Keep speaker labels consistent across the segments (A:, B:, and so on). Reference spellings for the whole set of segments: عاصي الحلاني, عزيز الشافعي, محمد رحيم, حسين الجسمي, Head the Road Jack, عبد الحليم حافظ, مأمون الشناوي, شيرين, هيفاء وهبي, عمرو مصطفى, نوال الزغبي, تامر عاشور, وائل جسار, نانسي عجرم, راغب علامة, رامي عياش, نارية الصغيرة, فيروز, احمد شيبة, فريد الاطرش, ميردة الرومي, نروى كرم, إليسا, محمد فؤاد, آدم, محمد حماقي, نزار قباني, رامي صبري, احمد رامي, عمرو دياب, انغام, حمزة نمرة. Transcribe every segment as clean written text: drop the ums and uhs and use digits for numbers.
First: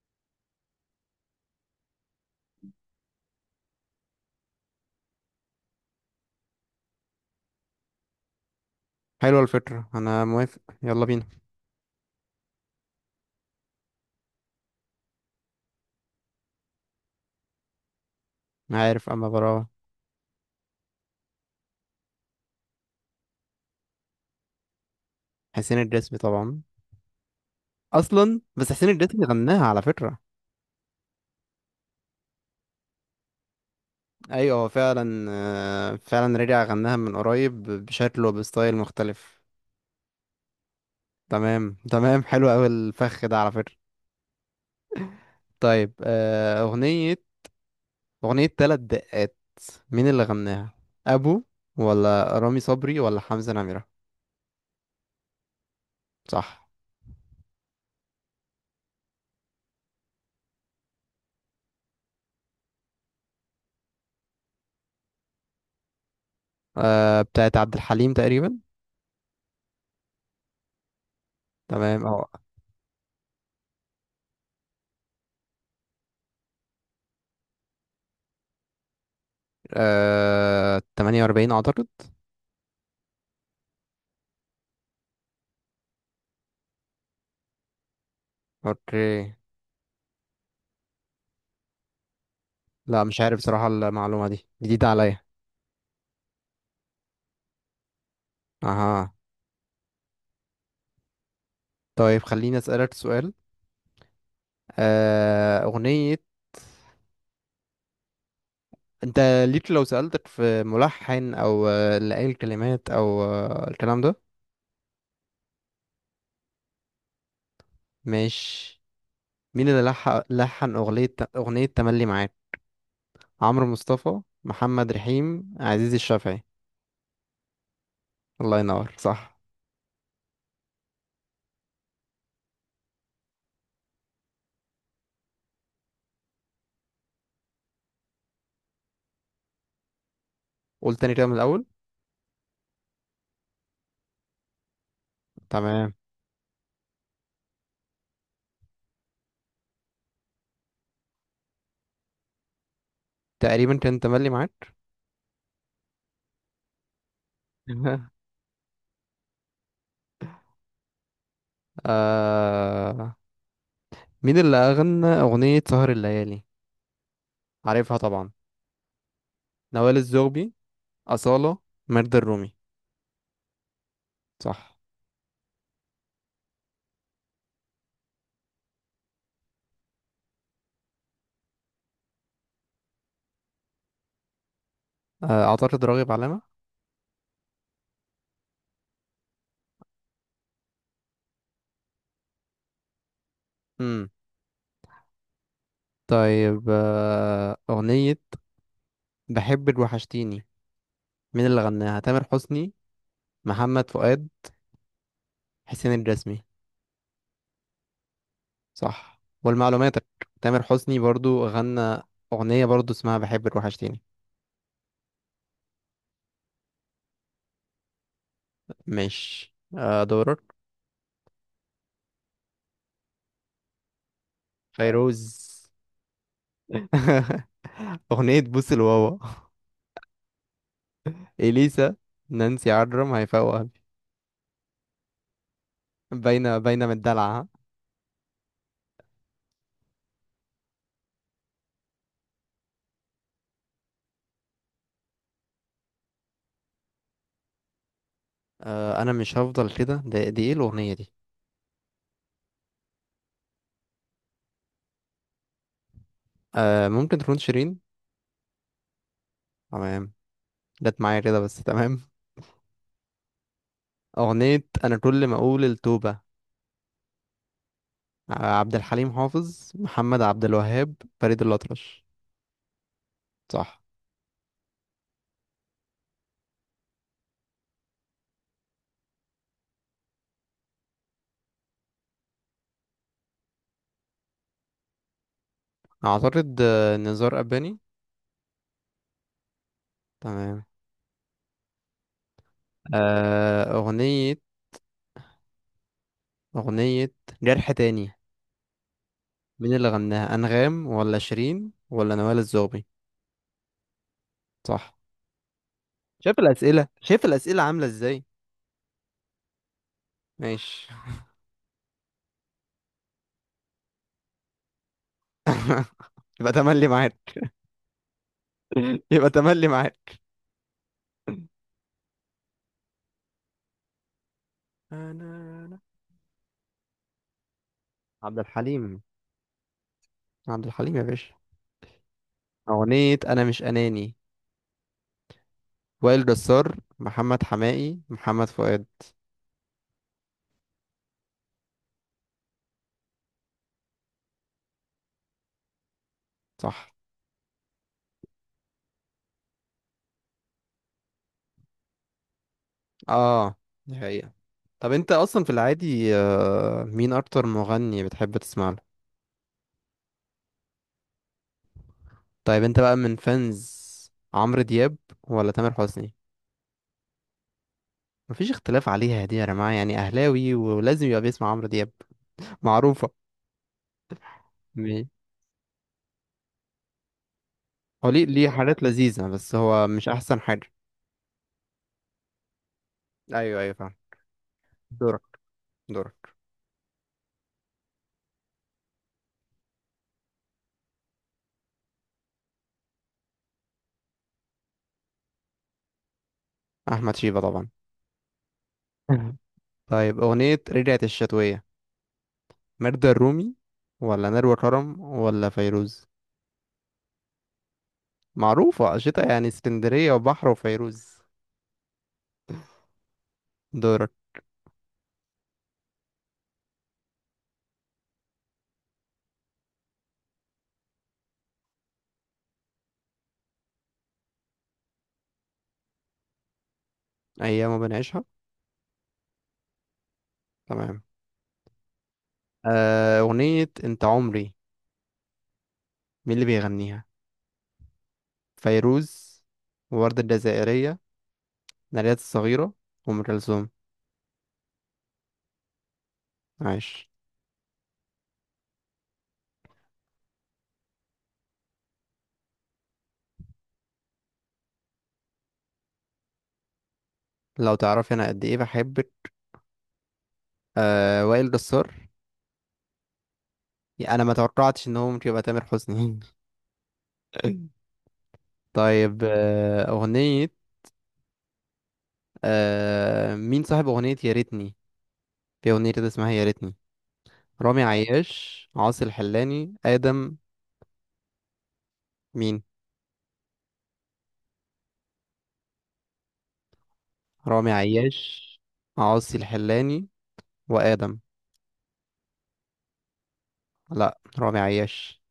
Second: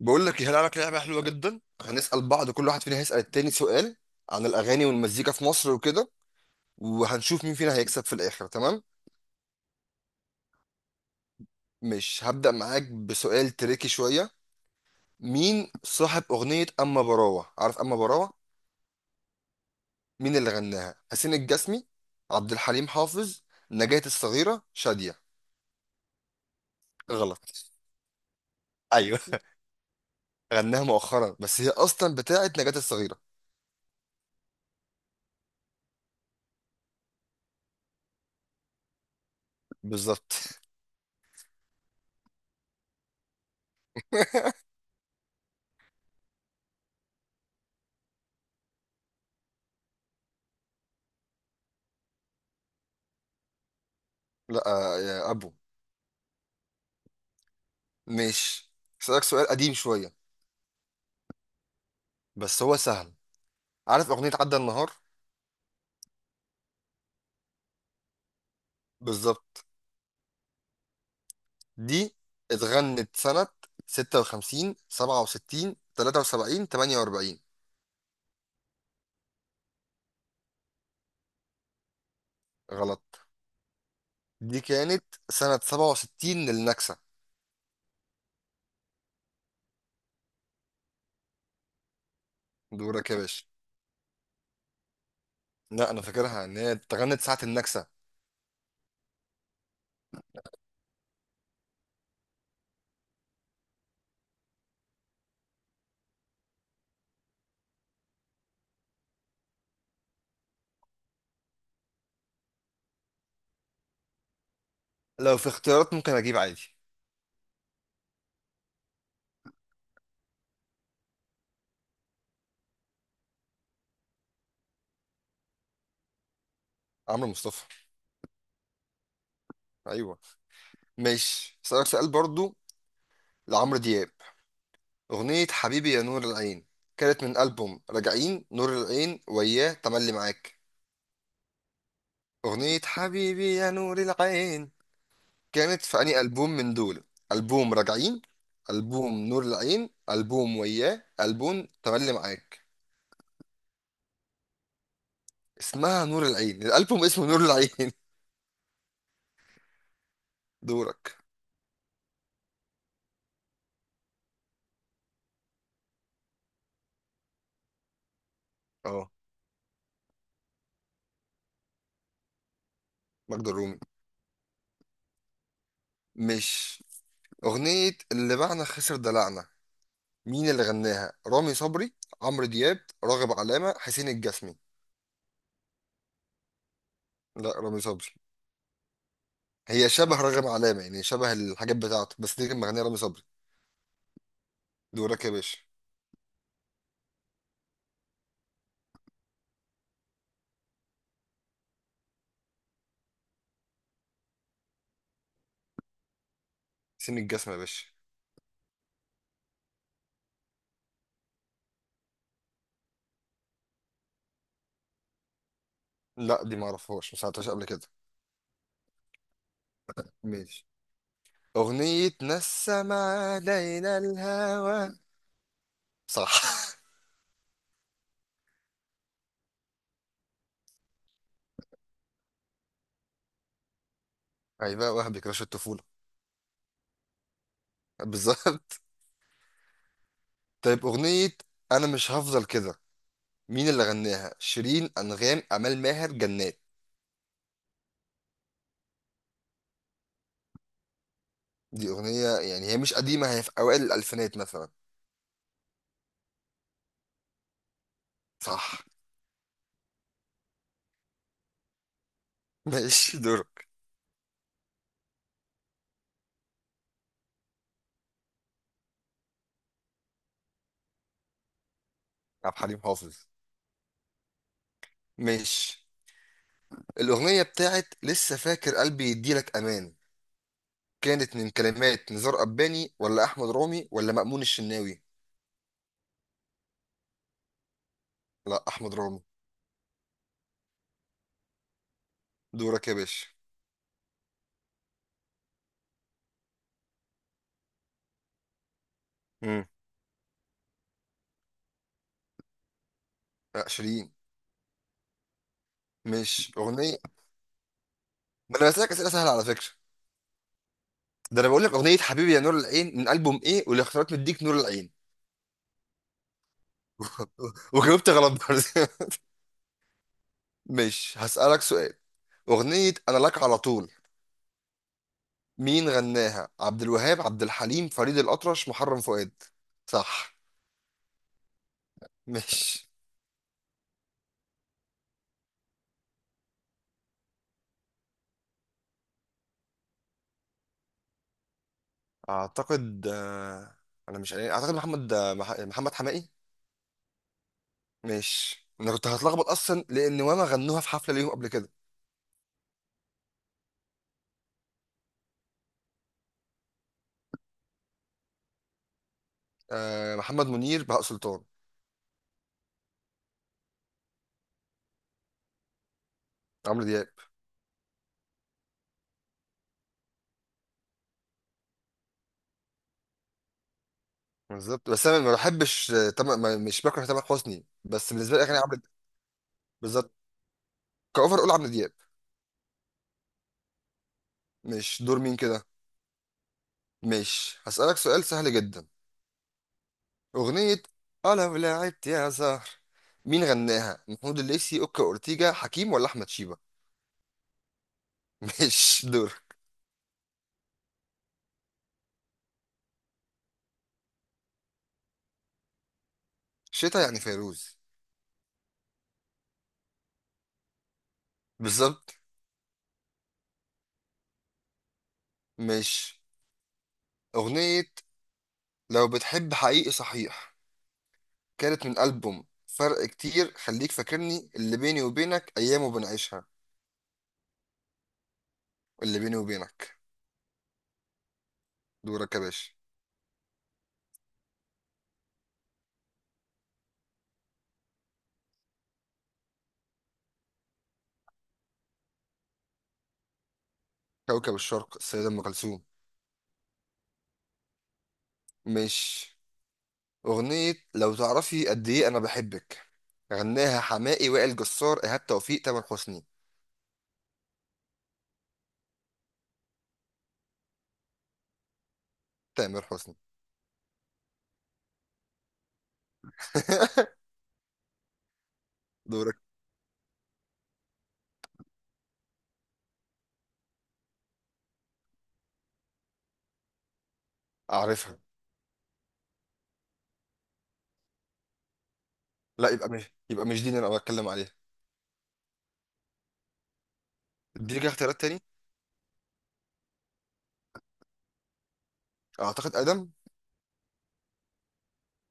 A: بقول لك إيه، هلعب لك لعبه حلوه جدا. هنسال بعض، كل واحد فينا هيسال التاني سؤال عن الاغاني والمزيكا في مصر وكده، وهنشوف مين فينا هيكسب في الاخر. تمام.
B: حلوة الفكرة، أنا موافق، يلا بينا.
A: مش هبدا معاك بسؤال تريكي شويه. مين صاحب اغنيه اما براوه؟ عارف اما براوه؟
B: أنا عارف أما براوة.
A: مين اللي غناها؟ حسين الجسمي، عبد الحليم حافظ، نجاة الصغيره، شاديه؟
B: حسين الجسمي طبعا.
A: غلط.
B: أصلا بس حسين
A: ايوه.
B: الجسمي غناها على فكرة.
A: غناها مؤخرا، بس هي اصلا بتاعت نجاة الصغيره.
B: أيوة، هو فعلا رجع غناها من قريب بشكل وبستايل مختلف.
A: بالظبط.
B: تمام تمام، حلو أوي الفخ ده على فكرة. طيب، أغنية تلات دقات. مين اللي غناها؟ أبو، ولا رامي صبري، ولا حمزة نمرة؟
A: لا، يا ابو.
B: صح.
A: مش هسألك سؤال قديم شويه بس هو سهل. عارف اغنية عدى النهار؟
B: أه، بتاعت عبد الحليم تقريبا.
A: بالظبط.
B: تمام،
A: دي
B: اه.
A: اتغنت سنة 56، 67، 73، 48؟
B: 48 أعتقد.
A: غلط. دي كانت سنة 67 للنكسة.
B: اوكي. لا،
A: دورك يا
B: مش عارف
A: باشا.
B: صراحة، المعلومة دي جديدة عليا.
A: لا، انا فاكرها ان هي اتغنت ساعة النكسة.
B: اها. طيب، خليني اسألك سؤال. آه، أغنية انت ليك، لو سألتك في ملحن، او اللي قايل الكلمات، او الكلام ده.
A: لو في اختيارات ممكن اجيب عادي.
B: مش مين اللي لحن أغنية تملي معاك؟ عمرو مصطفى، محمد رحيم، عزيز الشافعي؟
A: عمرو مصطفى.
B: الله ينور، صح.
A: ايوه. ماشي، اسالك سؤال برضو. لعمرو دياب اغنية حبيبي يا نور العين، كانت من ألبوم راجعين، نور العين، وياه، تملي معاك؟
B: قول تاني كده من الأول.
A: أغنية حبيبي يا نور العين كانت
B: تمام.
A: في أنهي ألبوم من دول؟ ألبوم راجعين، ألبوم نور العين، ألبوم وياه، ألبوم تملي معاك؟
B: تقريبا كان تملي معاك.
A: اسمها نور العين، الألبوم اسمه نور العين. دورك.
B: آه... مين اللي أغنى أغنية سهر الليالي؟ عارفها طبعا.
A: اه.
B: نوال الزغبي، أصالة، ميرد الرومي؟
A: مجد الرومي.
B: صح.
A: مش أغنية اللي باعنا خسر دلعنا، مين اللي غناها؟ رامي صبري، عمرو دياب، راغب علامة، حسين الجسمي؟
B: أعتقد راغب علامة.
A: لا، رامي صبري. هي شبه راغب علامة، يعني شبه الحاجات بتاعته، بس دي كان مغنيها رامي صبري.
B: امم.
A: دورك يا باشا.
B: طيب، أغنية بحبك وحشتيني. مين اللي غناها؟ تامر حسني، محمد فؤاد، حسين الجسمي؟
A: حسين الجسمي يا باشا.
B: صح، ولمعلوماتك تامر حسني برضو غنى أغنية برضو اسمها بحبك وحشتيني.
A: لا، دي ما اعرفهاش، ما سمعتهاش قبل كده.
B: ماشي. دورك.
A: ماشي. اغنية نسم علينا الهوى.
B: فيروز.
A: صح.
B: أغنية بوس الواوا. إليسا، نانسي عجرم، هيفاء وهبي؟
A: ايوه وهبي كراش الطفولة.
B: باينة باينة من الدلع.
A: بالظبط. طيب اغنية انا مش هفضل كده، مين اللي غناها؟ شيرين، انغام، امال ماهر، جنات؟
B: انا مش هفضل كده، ده دي ايه الاغنيه دي؟
A: دي اغنية يعني هي مش قديمة، هي في اوائل الالفينات مثلا.
B: ممكن تكون شيرين.
A: صح.
B: تمام، جت معايا كده بس. تمام.
A: ماشي، دورك.
B: اغنيه انا كل ما اقول التوبه. عبد الحليم حافظ، محمد عبد الوهاب، فريد الاطرش؟
A: عبد الحليم حافظ.
B: صح.
A: ماشي. الاغنية بتاعت لسه فاكر قلبي يديلك امان كانت من كلمات نزار قباني ولا احمد رامي ولا مأمون الشناوي؟
B: اعتقد نزار قباني.
A: لا، احمد رامي.
B: تمام.
A: دورك يا باشا.
B: آه اغنيه اغنيه جرح تاني.
A: امم.
B: مين اللي غناها؟ انغام، ولا شيرين، ولا نوال الزغبي؟
A: لا، شيرين.
B: صح. شايف
A: مش
B: الاسئله
A: اغنيه.
B: شايف الاسئله عامله ازاي؟
A: ما انا بسالك اسئله سهله على فكره.
B: ماشي.
A: ده انا بقول لك اغنيه حبيبي يا نور العين من البوم ايه، والاختيارات مديك نور العين.
B: يبقى تملي معاك.
A: وجاوبت غلط برضه.
B: يبقى تملي معاك.
A: مش هسالك سؤال. اغنيه انا لك على طول،
B: أنا.
A: مين غناها؟ عبد الوهاب، عبد الحليم، فريد
B: عبد
A: الاطرش، محرم
B: الحليم.
A: فؤاد؟ صح.
B: عبد الحليم يا باشا.
A: مش
B: أغنية أنا مش أناني. وائل جسار، محمد حماقي، محمد فؤاد؟
A: اعتقد انا مش عارف. اعتقد محمد محمد حماقي.
B: صح.
A: مش انا كنت هتلخبط اصلا لان واما غنوها في حفله ليهم قبل كده.
B: اه، دي حقيقة. طب انت اصلا في العادي، مين اكتر مغني بتحب تسمع له؟
A: محمد منير، بهاء سلطان.
B: طيب انت بقى من فانز عمرو دياب ولا تامر حسني؟
A: عمرو دياب.
B: مفيش اختلاف عليها دي يا جماعة، يعني اهلاوي ولازم يبقى بيسمع عمرو دياب. معروفة.
A: بالظبط،
B: مي-
A: بس انا ما بحبش، آه، تم... ما- مش بكره تامر حسني،
B: هو
A: بس
B: ليه
A: بالنسبه لي
B: ليه
A: اغاني عمرو
B: حاجات
A: دياب.
B: لذيذة، بس هو مش
A: بالظبط.
B: احسن حاجة.
A: كاوفر اقول عمرو دياب.
B: ايوه، ايوه، فاهم.
A: مش دور
B: دورك.
A: مين كده.
B: دورك.
A: مش هسالك سؤال سهل جدا. اغنيه اه لو لعبت يا زهر، مين غناها؟ محمود الليثي، اوكا اورتيجا، حكيم ولا احمد شيبه؟
B: احمد شيبة طبعا.
A: مش دور.
B: طيب، أغنية رجعت الشتوية. ميردة الرومي، ولا نروى كرم، ولا فيروز؟
A: شتا يعني فيروز.
B: معروفة، شتا يعني اسكندرية وبحر وفيروز.
A: بالظبط.
B: دورك.
A: مش اغنيه لو بتحب حقيقي صحيح، كانت من ألبوم فرق كتير، خليك فاكرني، اللي بيني وبينك، أيام بنعيشها؟
B: أيام ما بنعيشها.
A: اللي بيني وبينك.
B: تمام.
A: دورك يا باشا.
B: أغنية أنت عمري. مين اللي بيغنيها؟ فيروز، ووردة الجزائرية، نارية الصغيرة، وأم كلثوم؟
A: كوكب الشرق السيدة أم كلثوم.
B: عايش.
A: مش أغنية لو تعرفي قد إيه أنا بحبك، غناها حماقي، وائل جسار، إيهاب توفيق، تامر حسني؟
B: لو تعرفي أنا قد إيه بحبك. وائل جسار.
A: تامر حسني.
B: يعني أنا ما توقعتش إن هو ممكن يبقى تامر حسني. طيب،
A: دورك.
B: أغنية. مين صاحب أغنية يا ريتني؟ في أغنية كده اسمها يا ريتني. رامي
A: أعرفها.
B: عياش، عاصي الحلاني، آدم؟ مين؟
A: لا، يبقى مش دي اللي أنا بتكلم عليها.
B: رامي
A: اديني كده اختيارات تاني.
B: عياش. عاصي الحلاني، وآدم.
A: أعتقد أدم.
B: لا، رامي عياش.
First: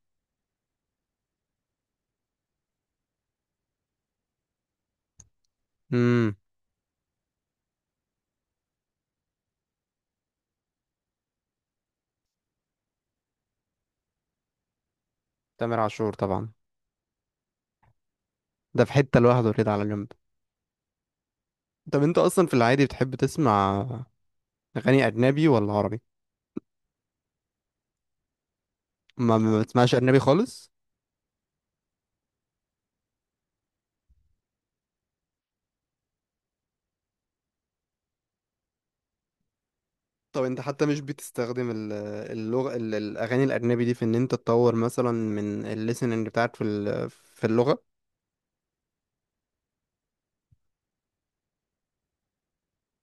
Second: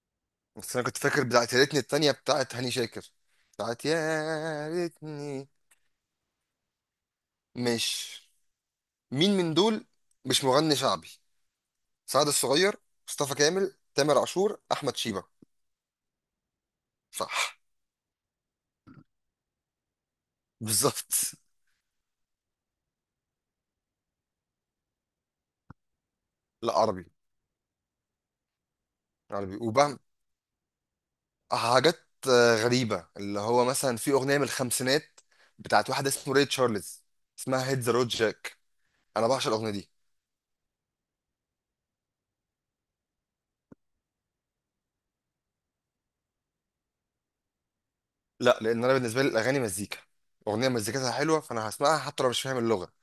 A: بس أنا كنت فاكر بتاعت يا ريتني التانية بتاعت هاني شاكر، بتاعت يا ريتني.
B: امم.
A: مش مين من دول، مش مغني شعبي؟ سعد الصغير، مصطفى كامل، تامر عاشور، احمد شيبة؟
B: تامر عاشور طبعا.
A: صح.
B: ده في حتة لوحده كده على جنب.
A: بالظبط.
B: طب انت اصلا في العادي بتحب تسمع اغاني اجنبي ولا عربي؟
A: لا، عربي.
B: ما
A: عربي
B: ما بتسمعش
A: وبهم
B: اجنبي خالص.
A: حاجات غريبة، اللي هو مثلا في أغنية من الخمسينات بتاعت واحد اسمه ري تشارلز، اسمها هيد ذا رود جاك. أنا بعشق الأغنية دي.
B: طب انت حتى مش بتستخدم الاغاني الاجنبي دي في ان انت تطور مثلا من الليسننج بتاعك في اللغة.
A: لا، لأن أنا بالنسبة لي الأغاني مزيكا. أغنية مزيكتها حلوة فأنا هسمعها حتى لو مش فاهم اللغة.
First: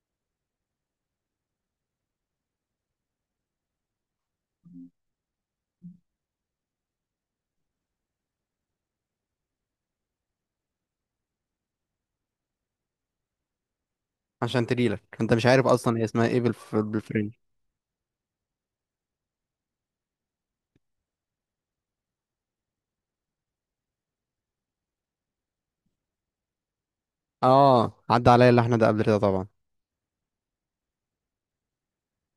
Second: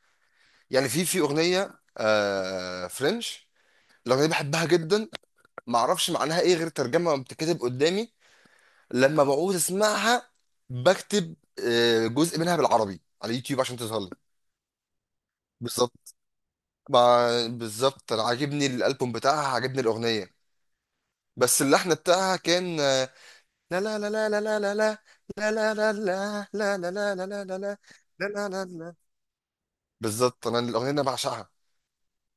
A: يعني في أغنية آه فرنش، الأغنية دي بحبها جدا. معرفش معناها إيه غير ترجمة بتتكتب قدامي. لما بعوز اسمعها بكتب جزء منها بالعربي على يوتيوب عشان تظهر لي.
B: عشان تجيلك، انت مش عارف اصلا هي
A: بالظبط.
B: اسمها ايه بالفرنش.
A: بالظبط، انا عاجبني الالبوم بتاعها، عاجبني الاغنيه، بس اللحن بتاعها كان لا لا لا لا لا لا لا، لا لا لا لا، لا لا لا لا لا لا لا لا.
B: اه، عدى
A: لا لا
B: عليا
A: لا
B: اللحن ده
A: لا
B: قبل كده طبعا.
A: بالظبط، انا الاغنيه انا بعشقها.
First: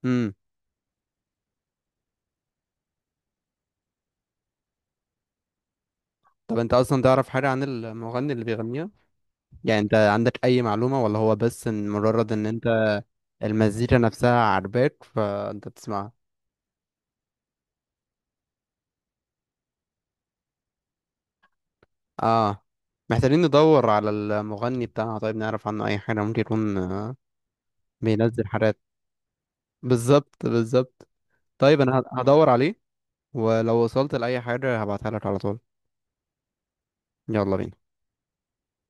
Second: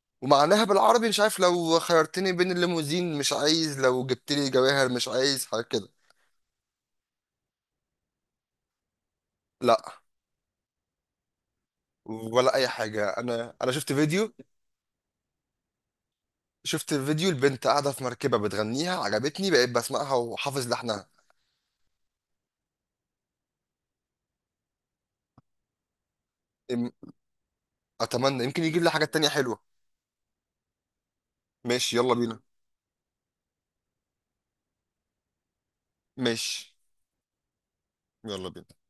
B: امم.
A: ومعناها بالعربي مش عارف، لو خيرتني بين الليموزين مش عايز، لو جبت لي جواهر مش عايز حاجه كده.
B: طب انت اصلا تعرف حاجه عن المغني اللي بيغنيها؟
A: لا،
B: يعني انت عندك اي معلومه، ولا هو بس ان مجرد ان
A: ولا اي
B: انت.
A: حاجه. انا شفت
B: المزيكا
A: فيديو،
B: نفسها عاجباك فانت بتسمعها.
A: شفت فيديو البنت قاعدة في مركبة بتغنيها، عجبتني بقيت بسمعها وحافظ لحنها.
B: اه. محتاجين ندور على المغني بتاعها، طيب نعرف عنه اي حاجه. ممكن يكون
A: أم- أتمنى
B: بينزل
A: يمكن
B: حاجات.
A: يجيب لي حاجات تانية حلوة.
B: بالظبط، بالظبط. طيب،
A: ماشي
B: انا
A: يلا بينا.
B: هدور عليه. ولو وصلت لاي حاجه هبعتها لك على طول.
A: ماشي.
B: يلا بينا.
A: يلا بينا.